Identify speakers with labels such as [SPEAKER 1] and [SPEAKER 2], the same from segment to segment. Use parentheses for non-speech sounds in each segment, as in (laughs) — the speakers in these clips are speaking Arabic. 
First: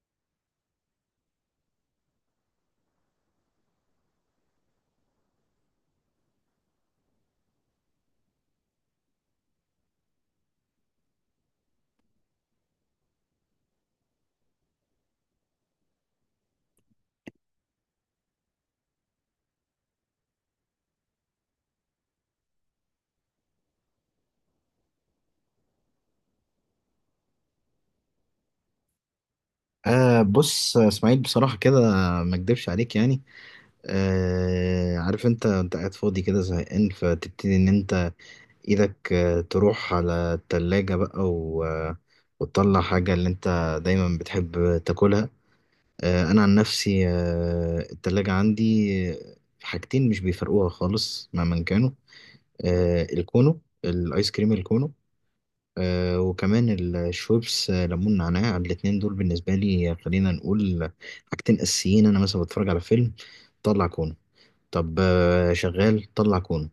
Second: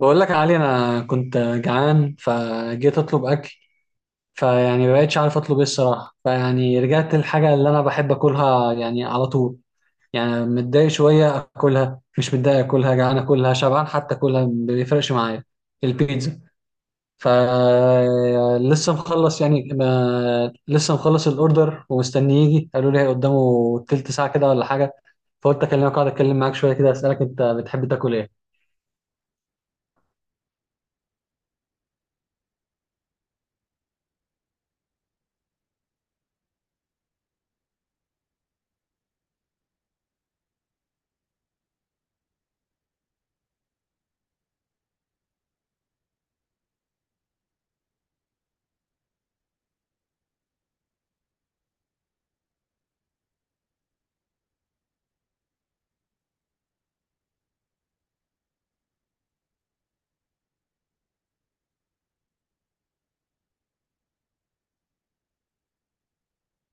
[SPEAKER 1] بقول لك يا علي، انا كنت جعان فجيت اطلب اكل. فيعني ما بقتش عارف اطلب ايه الصراحه. فيعني رجعت للحاجه اللي انا بحب اكلها يعني على طول. يعني متضايق شويه اكلها، مش متضايق اكلها، جعان اكلها، شبعان حتى اكلها، ما بيفرقش معايا. البيتزا. ف لسه مخلص يعني ما... لسه مخلص الاوردر ومستني يجي. قالوا لي قدامه تلت ساعه كده ولا حاجه. فقلت اكلمك اقعد اتكلم معاك شويه كده اسالك انت بتحب تاكل ايه.
[SPEAKER 2] بص يا اسماعيل، بصراحة كده ما اكدبش عليك يعني. عارف انت قاعد فاضي كده زهقان، فتبتدي ان انت ايدك تروح على التلاجة بقى و... آه، وتطلع حاجة اللي انت دايما بتحب تاكلها. انا عن نفسي، التلاجة عندي آه، حاجتين مش بيفرقوها خالص مهما كانوا. الكونو، الايس كريم الكونو، وكمان الشويبس، ليمون نعناع. الاتنين دول بالنسبة لي خلينا نقول حاجتين أساسيين. أنا مثلا بتفرج على فيلم طلع كونه، طب شغال طلع كونه،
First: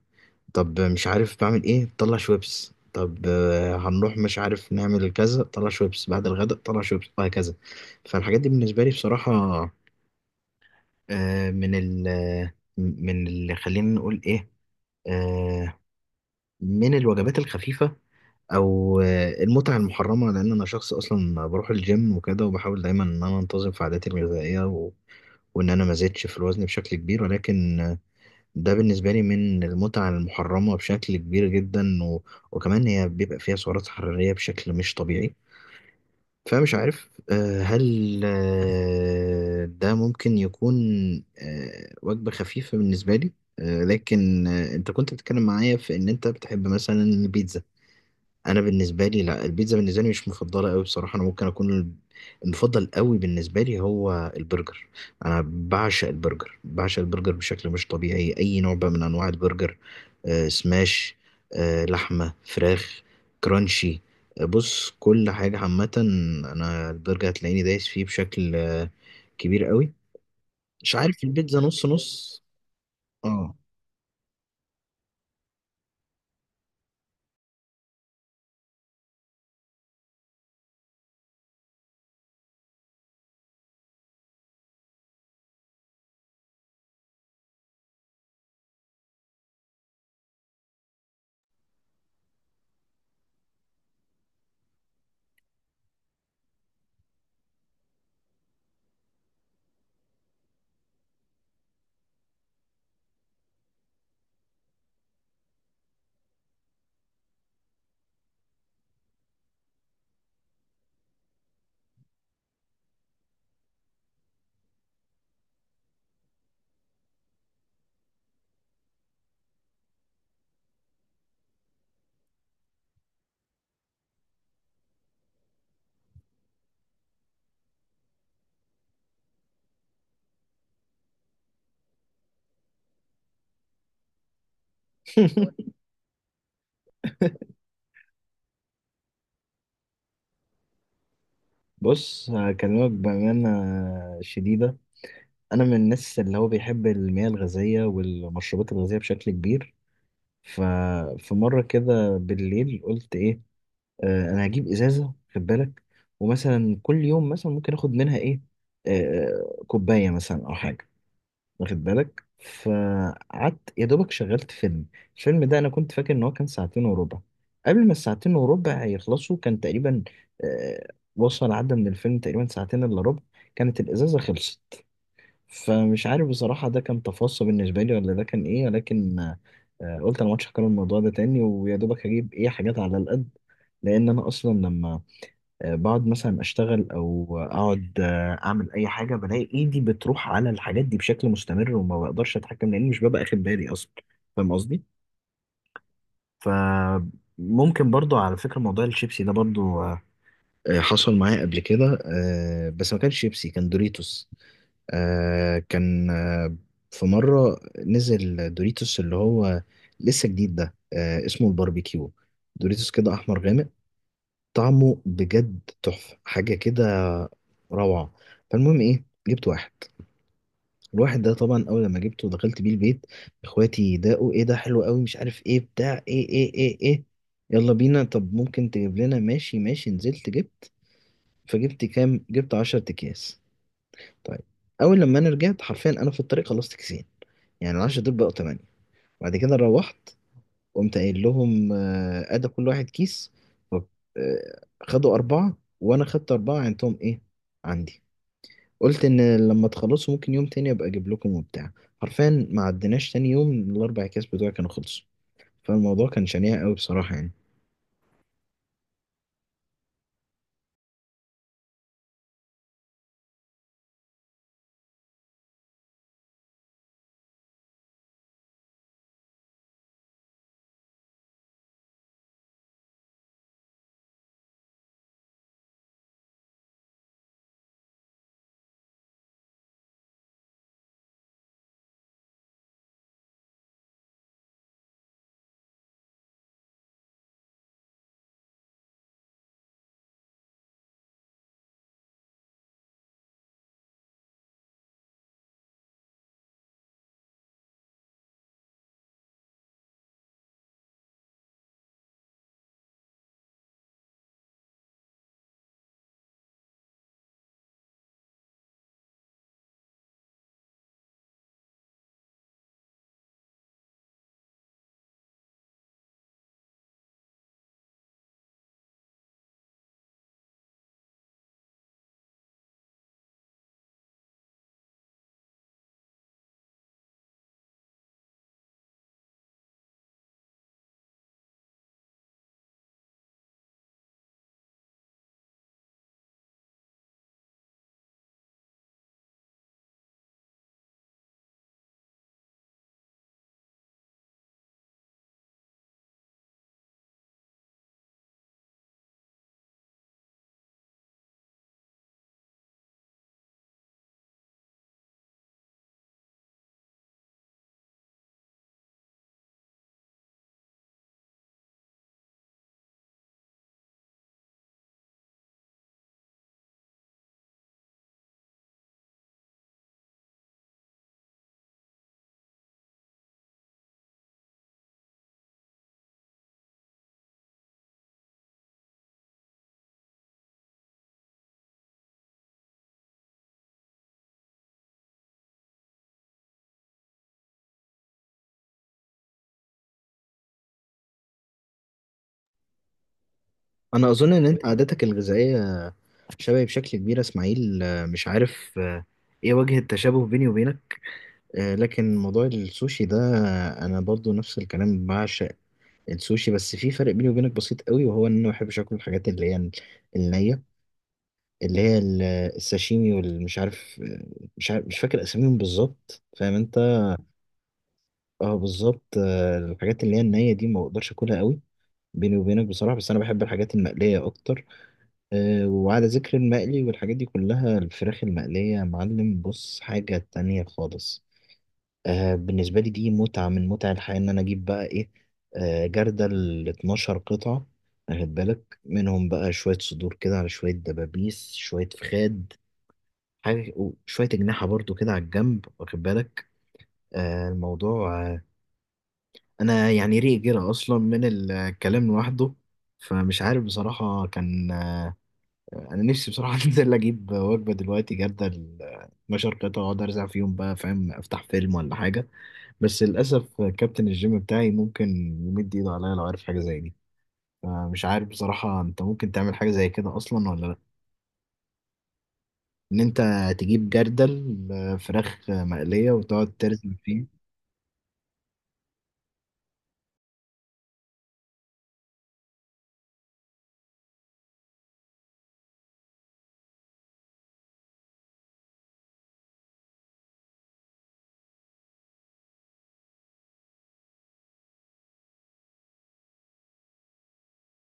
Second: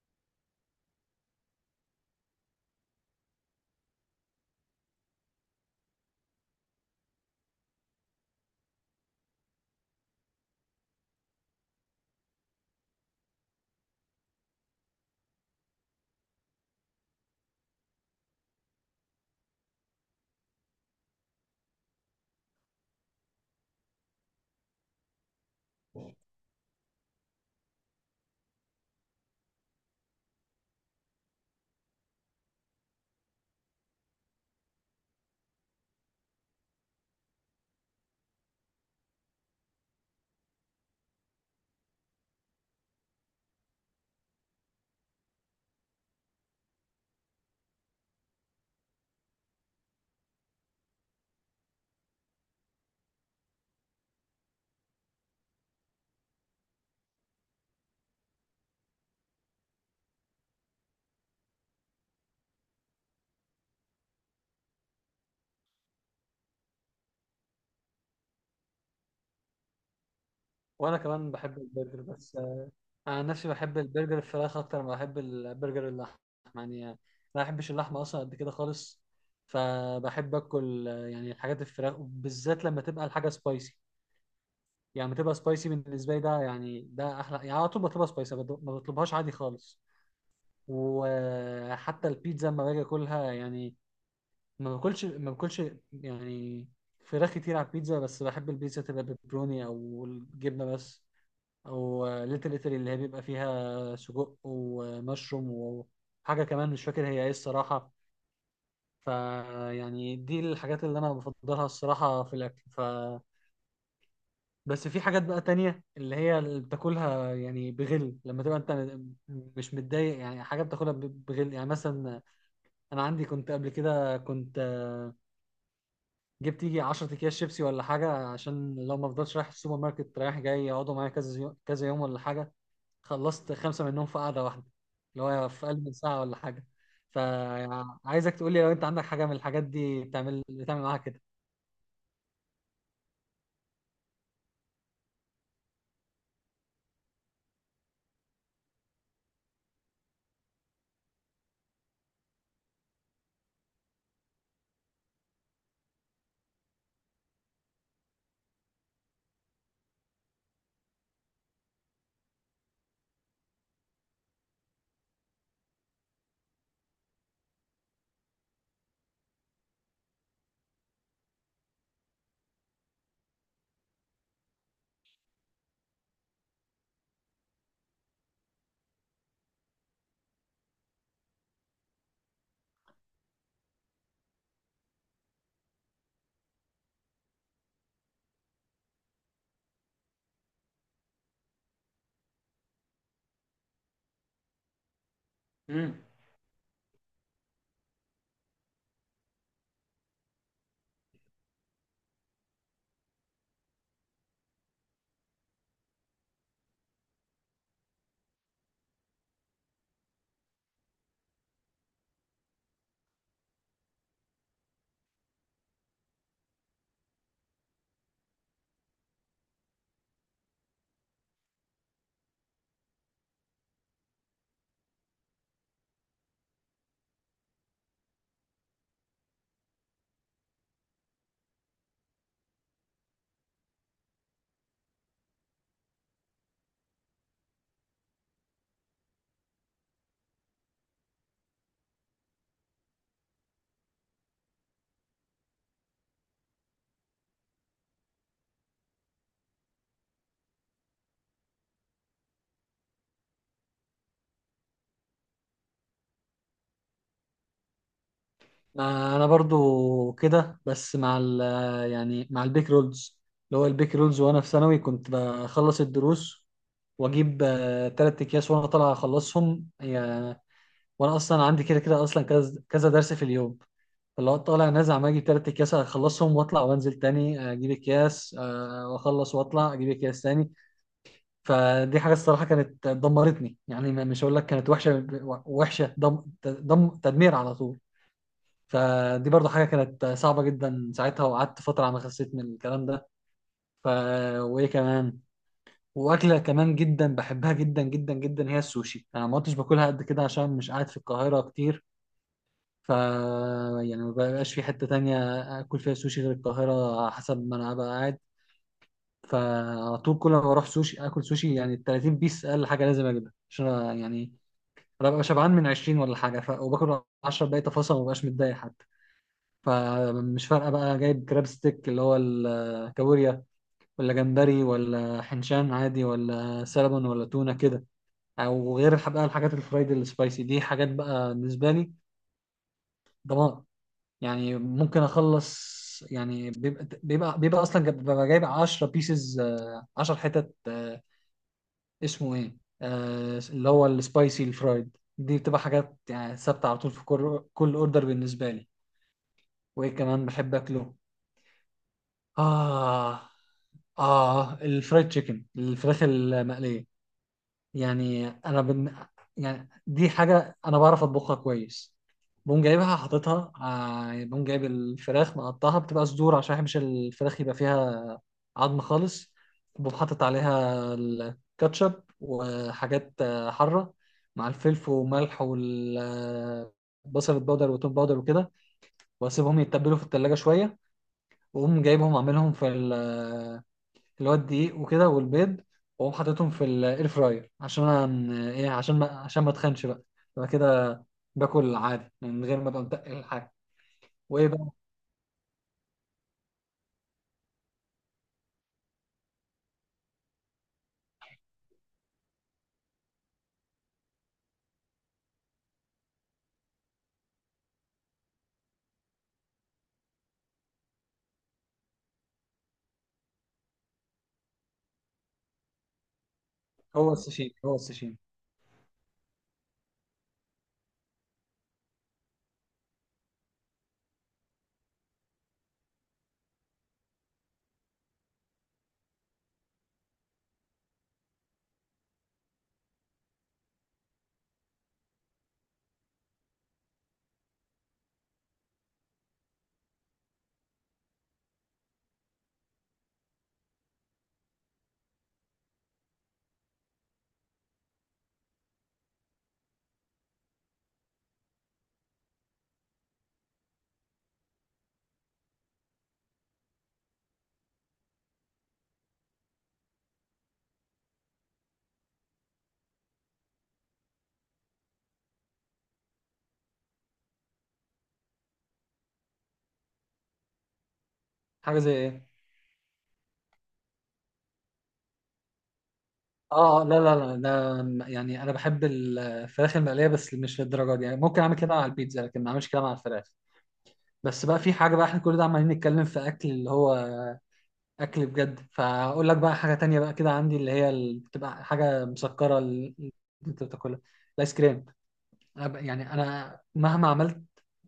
[SPEAKER 2] طب مش عارف بعمل إيه طلع شويبس، طب هنروح مش عارف نعمل كذا طلع شويبس، بعد الغداء طلع شويبس، وهكذا. فالحاجات دي بالنسبة لي بصراحة آه، من ال آه، من اللي خلينا نقول إيه، آه، من الوجبات الخفيفة او المتعه المحرمه، لان انا شخص اصلا بروح الجيم وكده، وبحاول دايما ان انا انتظم في عاداتي الغذائيه وان انا ما زدتش في الوزن بشكل كبير، ولكن ده بالنسبه لي من المتعه المحرمه بشكل كبير جدا وكمان هي بيبقى فيها سعرات حراريه بشكل مش طبيعي. فمش عارف، هل ده ممكن يكون وجبه خفيفه بالنسبه لي. لكن انت كنت بتتكلم معايا في ان انت بتحب مثلا البيتزا. انا بالنسبه لي لا، البيتزا بالنسبه لي مش مفضله قوي بصراحه. انا ممكن اكون المفضل قوي بالنسبه لي هو البرجر. انا بعشق البرجر، بعشق البرجر بشكل مش طبيعي. اي نوع بقى من انواع البرجر، سماش، لحمه، فراخ، كرانشي. بص كل حاجه عامه، انا البرجر هتلاقيني دايس فيه بشكل كبير قوي. مش
[SPEAKER 1] وانا
[SPEAKER 2] عارف،
[SPEAKER 1] كمان بحب
[SPEAKER 2] البيتزا نص
[SPEAKER 1] البرجر بس.
[SPEAKER 2] نص.
[SPEAKER 1] انا عن نفسي
[SPEAKER 2] اه.
[SPEAKER 1] بحب البرجر الفراخ اكتر ما بحب البرجر اللحم. يعني انا ما بحبش اللحمه اصلا قد كده خالص. فبحب اكل يعني الحاجات الفراخ بالذات لما تبقى الحاجه سبايسي. يعني لما تبقى سبايسي بالنسبه لي ده يعني ده احلى. يعني على طول بطلبها سبايسي، ما بطلبهاش عادي خالص. وحتى البيتزا لما باجي اكلها يعني ما باكلش ما باكلش يعني فراخ كتير على البيتزا. بس بحب البيتزا تبقى بيبروني او الجبنه بس، او ليتل ايطالي اللي هي بيبقى فيها سجق ومشروم وحاجه كمان مش فاكر هي ايه الصراحه. فيعني دي الحاجات اللي انا بفضلها الصراحه في الاكل. بس في حاجات بقى تانية اللي هي اللي بتاكلها يعني بغل لما تبقى مش متضايق، يعني حاجة بتاكلها بغل. يعني مثلا انا عندي كنت قبل كده، كنت جبت يجي 10 اكياس شيبسي ولا حاجة عشان لو ما افضلش رايح السوبر ماركت رايح جاي، يقعدوا معايا كذا كذا يوم ولا حاجة. خلصت خمسة منهم في قعدة واحدة، اللي هو في
[SPEAKER 2] (laughs)
[SPEAKER 1] أقل من ساعة ولا حاجة. فعايزك تقول لي لو أنت عندك حاجة من الحاجات دي بتعمل معاها كده.
[SPEAKER 2] بص هكلمك بامانه شديده. انا من الناس اللي هو بيحب المياه الغازيه والمشروبات الغازيه بشكل كبير. ففي مره كده بالليل قلت ايه، انا هجيب ازازه، خد بالك، ومثلا كل يوم مثلا ممكن اخد منها ايه، آه كوبايه مثلا او حاجه، واخد بالك. فقعدت يا دوبك شغلت فيلم. الفيلم ده انا كنت فاكر ان هو كان ساعتين وربع. قبل ما الساعتين وربع يخلصوا، كان تقريبا آه وصل، عدى من الفيلم تقريبا ساعتين الا ربع، كانت الازازه خلصت. فمش عارف بصراحة، ده كان تفصي بالنسبة لي ولا ده كان إيه، ولكن قلت أنا مش هكرر الموضوع ده تاني، ويا دوبك هجيب إيه حاجات على القد. لأن أنا أصلا لما بقعد مثلا أشتغل أو أقعد أعمل أي حاجة، بلاقي إيدي بتروح على الحاجات دي بشكل مستمر وما بقدرش أتحكم، لأني مش ببقى أخد بالي أصلا. فاهم قصدي؟
[SPEAKER 1] مم.
[SPEAKER 2] فممكن برضو على فكرة موضوع الشيبسي ده برضو حصل معايا قبل كده، بس ما كانش شيبسي، كان دوريتوس. آه كان آه في مرة نزل دوريتوس اللي هو لسه جديد ده، اسمه الباربيكيو، دوريتوس كده أحمر غامق. طعمه بجد تحفة، حاجة كده روعة. فالمهم إيه، جبت واحد. الواحد ده طبعا أول لما جبته ودخلت بيه البيت، إخواتي داقوا إيه ده حلو قوي، مش عارف إيه بتاع إيه إيه إيه إيه. يلا بينا، طب ممكن تجيب لنا، ماشي ماشي. نزلت جبت. فجبت كام؟ جبت 10 أكياس. طيب، أول لما أنا رجعت حرفيا أنا في الطريق خلصت كيسين. يعني العشرة دول بقوا تمانية. بعد كده روحت، قمت قايل لهم أدى كل واحد كيس. ف- خدوا أربعة وأنا خدت أربعة. عندهم إيه؟ عندي. قلت إن لما تخلصوا ممكن يوم تاني أبقى أجيب لكم وبتاع. حرفيا ما عدناش تاني يوم، ال4 أكياس بتوعي كانوا خلصوا. فالموضوع كان شنيع أوي بصراحة يعني.
[SPEAKER 1] ما أنا برضو كده بس مع يعني مع البيك رولز. اللي هو البيك رولز وأنا في ثانوي كنت بخلص الدروس وأجيب تلات أكياس وأنا طالع أخلصهم. وانا اصلا عندي كده كده اصلا كذا كذا درس في اليوم. فاللي هو طالع نازل عمال اجيب تلات اكياس اخلصهم واطلع وانزل تاني، اجيب اكياس، واخلص واطلع اجيب اكياس تاني. فدي حاجه الصراحه كانت دمرتني، يعني مش هقول لك كانت وحشه. وحشه دم دم تدمير على طول. فدي برضو حاجه كانت صعبه جدا ساعتها، وقعدت فتره على ما خسيت من الكلام ده. ف وايه كمان؟ واكله كمان جدا بحبها جدا جدا جدا هي السوشي. انا ما كنتش باكلها قد كده عشان مش قاعد في القاهره كتير. ف يعني ما بقاش في حتة تانية آكل فيها سوشي غير القاهرة على حسب ما أنا هبقى قاعد. فعلى طول كل ما بروح سوشي آكل سوشي، يعني ال 30 بيس أقل حاجة لازم أجيبها، عشان أنا يعني أنا ببقى شبعان من 20 ولا حاجة، وباكل 10 باقي تفاصيل ما ببقاش متضايق حتى. فمش فارقة بقى جايب كراب ستيك اللي هو الكابوريا، ولا جمبري، ولا حنشان عادي، ولا سلمون، ولا تونة كده. أو غير بقى الحاجات الفرايد السبايسي دي، حاجات بقى بالنسبة لي دمار. يعني ممكن اخلص يعني بيبقى اصلا ببقى جايب 10 بيسز، 10 حتت. اسمه ايه؟ اللي هو السبايسي الفرايد دي، بتبقى حاجات يعني ثابته على طول في كل اوردر بالنسبه لي. وايه كمان بحب اكله؟ اه. اه، الفرايد تشيكن، الفراخ المقليه. يعني يعني دي حاجه انا بعرف اطبخها كويس. بقوم جايب الفراخ مقطعها بتبقى صدور عشان ما بحبش الفراخ يبقى فيها عظم خالص. بقوم حاطط عليها الكاتشب وحاجات حاره، مع الفلفل وملح والبصل البودر والتوم باودر وكده. واسيبهم يتبلوا في التلاجة شويه، واقوم جايبهم اعملهم في اللي هو الدقيق وكده والبيض، واقوم حاططهم في الاير فراير عشان انا ايه، عشان ما اتخنش بقى. يبقى كده باكل عادي من غير ما ابقى متقل الحاجه.
[SPEAKER 2] أنا أظن إن
[SPEAKER 1] وايه
[SPEAKER 2] أنت
[SPEAKER 1] بقى؟
[SPEAKER 2] عاداتك الغذائية شبهي بشكل كبير يا إسماعيل، مش عارف إيه وجه التشابه بيني وبينك. لكن موضوع السوشي ده، أنا برضو نفس الكلام، بعشق السوشي. بس في فرق بيني وبينك بسيط قوي، وهو ان انا ما بحبش اكل الحاجات اللي هي النيه، اللي هي الساشيمي والمش عارف، مش عارف مش فاكر اساميهم بالظبط، فاهم انت.
[SPEAKER 1] هو السوشيمي.
[SPEAKER 2] اه بالظبط. الحاجات اللي هي النيه دي ما بقدرش اكلها قوي بيني وبينك بصراحه. بس انا بحب الحاجات المقليه اكتر. وعلى ذكر المقلي والحاجات دي كلها، الفراخ المقليه يا معلم بص حاجه تانية خالص. بالنسبة لي دي متعة من متع الحياة. إن أنا أجيب بقى إيه، جردل ال 12 قطعة، واخد بالك. منهم بقى شوية صدور كده، على شوية دبابيس، شوية فخاد حاجة، وشوية أجنحة برضو كده على الجنب، واخد بالك. آه الموضوع آه أنا يعني ريق جرى أصلا من الكلام لوحده. فمش عارف بصراحة كان أنا نفسي بصراحة (laughs) أنزل أجيب وجبة دلوقتي، جردل 12 قطعة، وأقعد أرزع فيهم بقى، فاهم، أفتح فيلم ولا حاجة. بس للأسف كابتن الجيم بتاعي ممكن يمد إيده عليا لو عارف حاجة زي دي. فمش عارف بصراحة أنت ممكن تعمل حاجة زي كده أصلا ولا لأ؟
[SPEAKER 1] حاجه زي ايه؟
[SPEAKER 2] إن أنت تجيب جردل فراخ مقلية، وتقعد
[SPEAKER 1] اه،
[SPEAKER 2] ترسم
[SPEAKER 1] لا لا
[SPEAKER 2] فيه.
[SPEAKER 1] لا لا يعني انا بحب الفراخ المقليه بس مش للدرجه دي. يعني ممكن اعمل كده على البيتزا لكن ما اعملش كده مع الفراخ. بس بقى في حاجه بقى، احنا كل ده عمالين نتكلم في اكل اللي هو اكل بجد. فاقول لك بقى حاجه تانية بقى كده عندي، اللي هي بتبقى حاجه مسكره اللي انت بتاكلها: الايس كريم. يعني انا مهما عملت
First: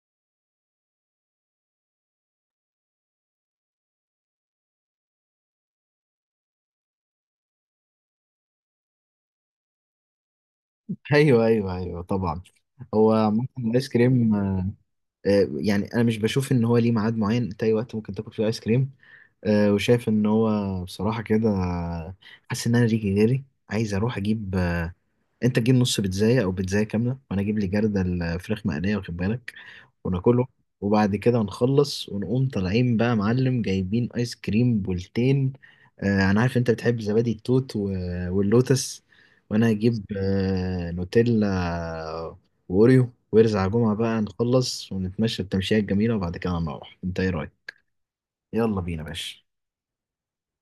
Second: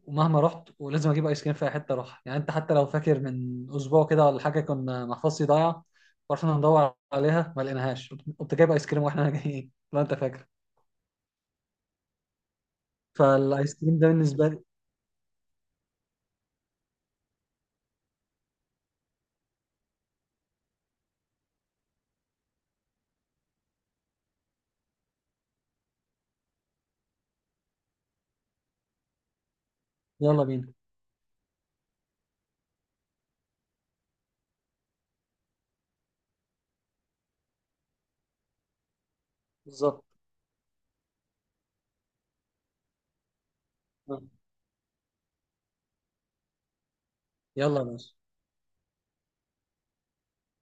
[SPEAKER 1] ومهما رحت ولازم اجيب ايس كريم في اي حته اروح. يعني انت حتى لو فاكر من اسبوع كده ولا حاجه، كنا محفظتي ضايعه ورحنا ندور عليها ما لقيناهاش، قمت جايب ايس كريم واحنا (laughs) جايين، لو انت فاكر.
[SPEAKER 2] (laughs) أيوه أيوه أيوه طبعا. هو ممكن
[SPEAKER 1] فالايس
[SPEAKER 2] الآيس
[SPEAKER 1] كريم ده
[SPEAKER 2] كريم
[SPEAKER 1] بالنسبه لي.
[SPEAKER 2] يعني أنا مش بشوف إن هو ليه ميعاد معين. أنت أي وقت ممكن تاكل فيه آيس كريم. وشايف إن هو بصراحة كده حاسس إن أنا ريجي غيري. عايز أروح أجيب أنت تجيب نص بيتزاية أو بيتزاية كاملة، وأنا أجيب لي جردل فراخ مقلية، واخد بالك
[SPEAKER 1] يلا
[SPEAKER 2] وناكله.
[SPEAKER 1] بينا.
[SPEAKER 2] وبعد كده نخلص ونقوم طالعين بقى معلم جايبين ايس كريم بولتين. انا عارف انت بتحب زبادي التوت واللوتس، وانا
[SPEAKER 1] بالظبط.
[SPEAKER 2] هجيب نوتيلا واوريو، وارزع جمعة بقى، نخلص ونتمشى التمشية الجميلة، وبعد كده نروح. انت ايه رايك؟
[SPEAKER 1] يلا يا باشا.
[SPEAKER 2] يلا بينا يا باشا.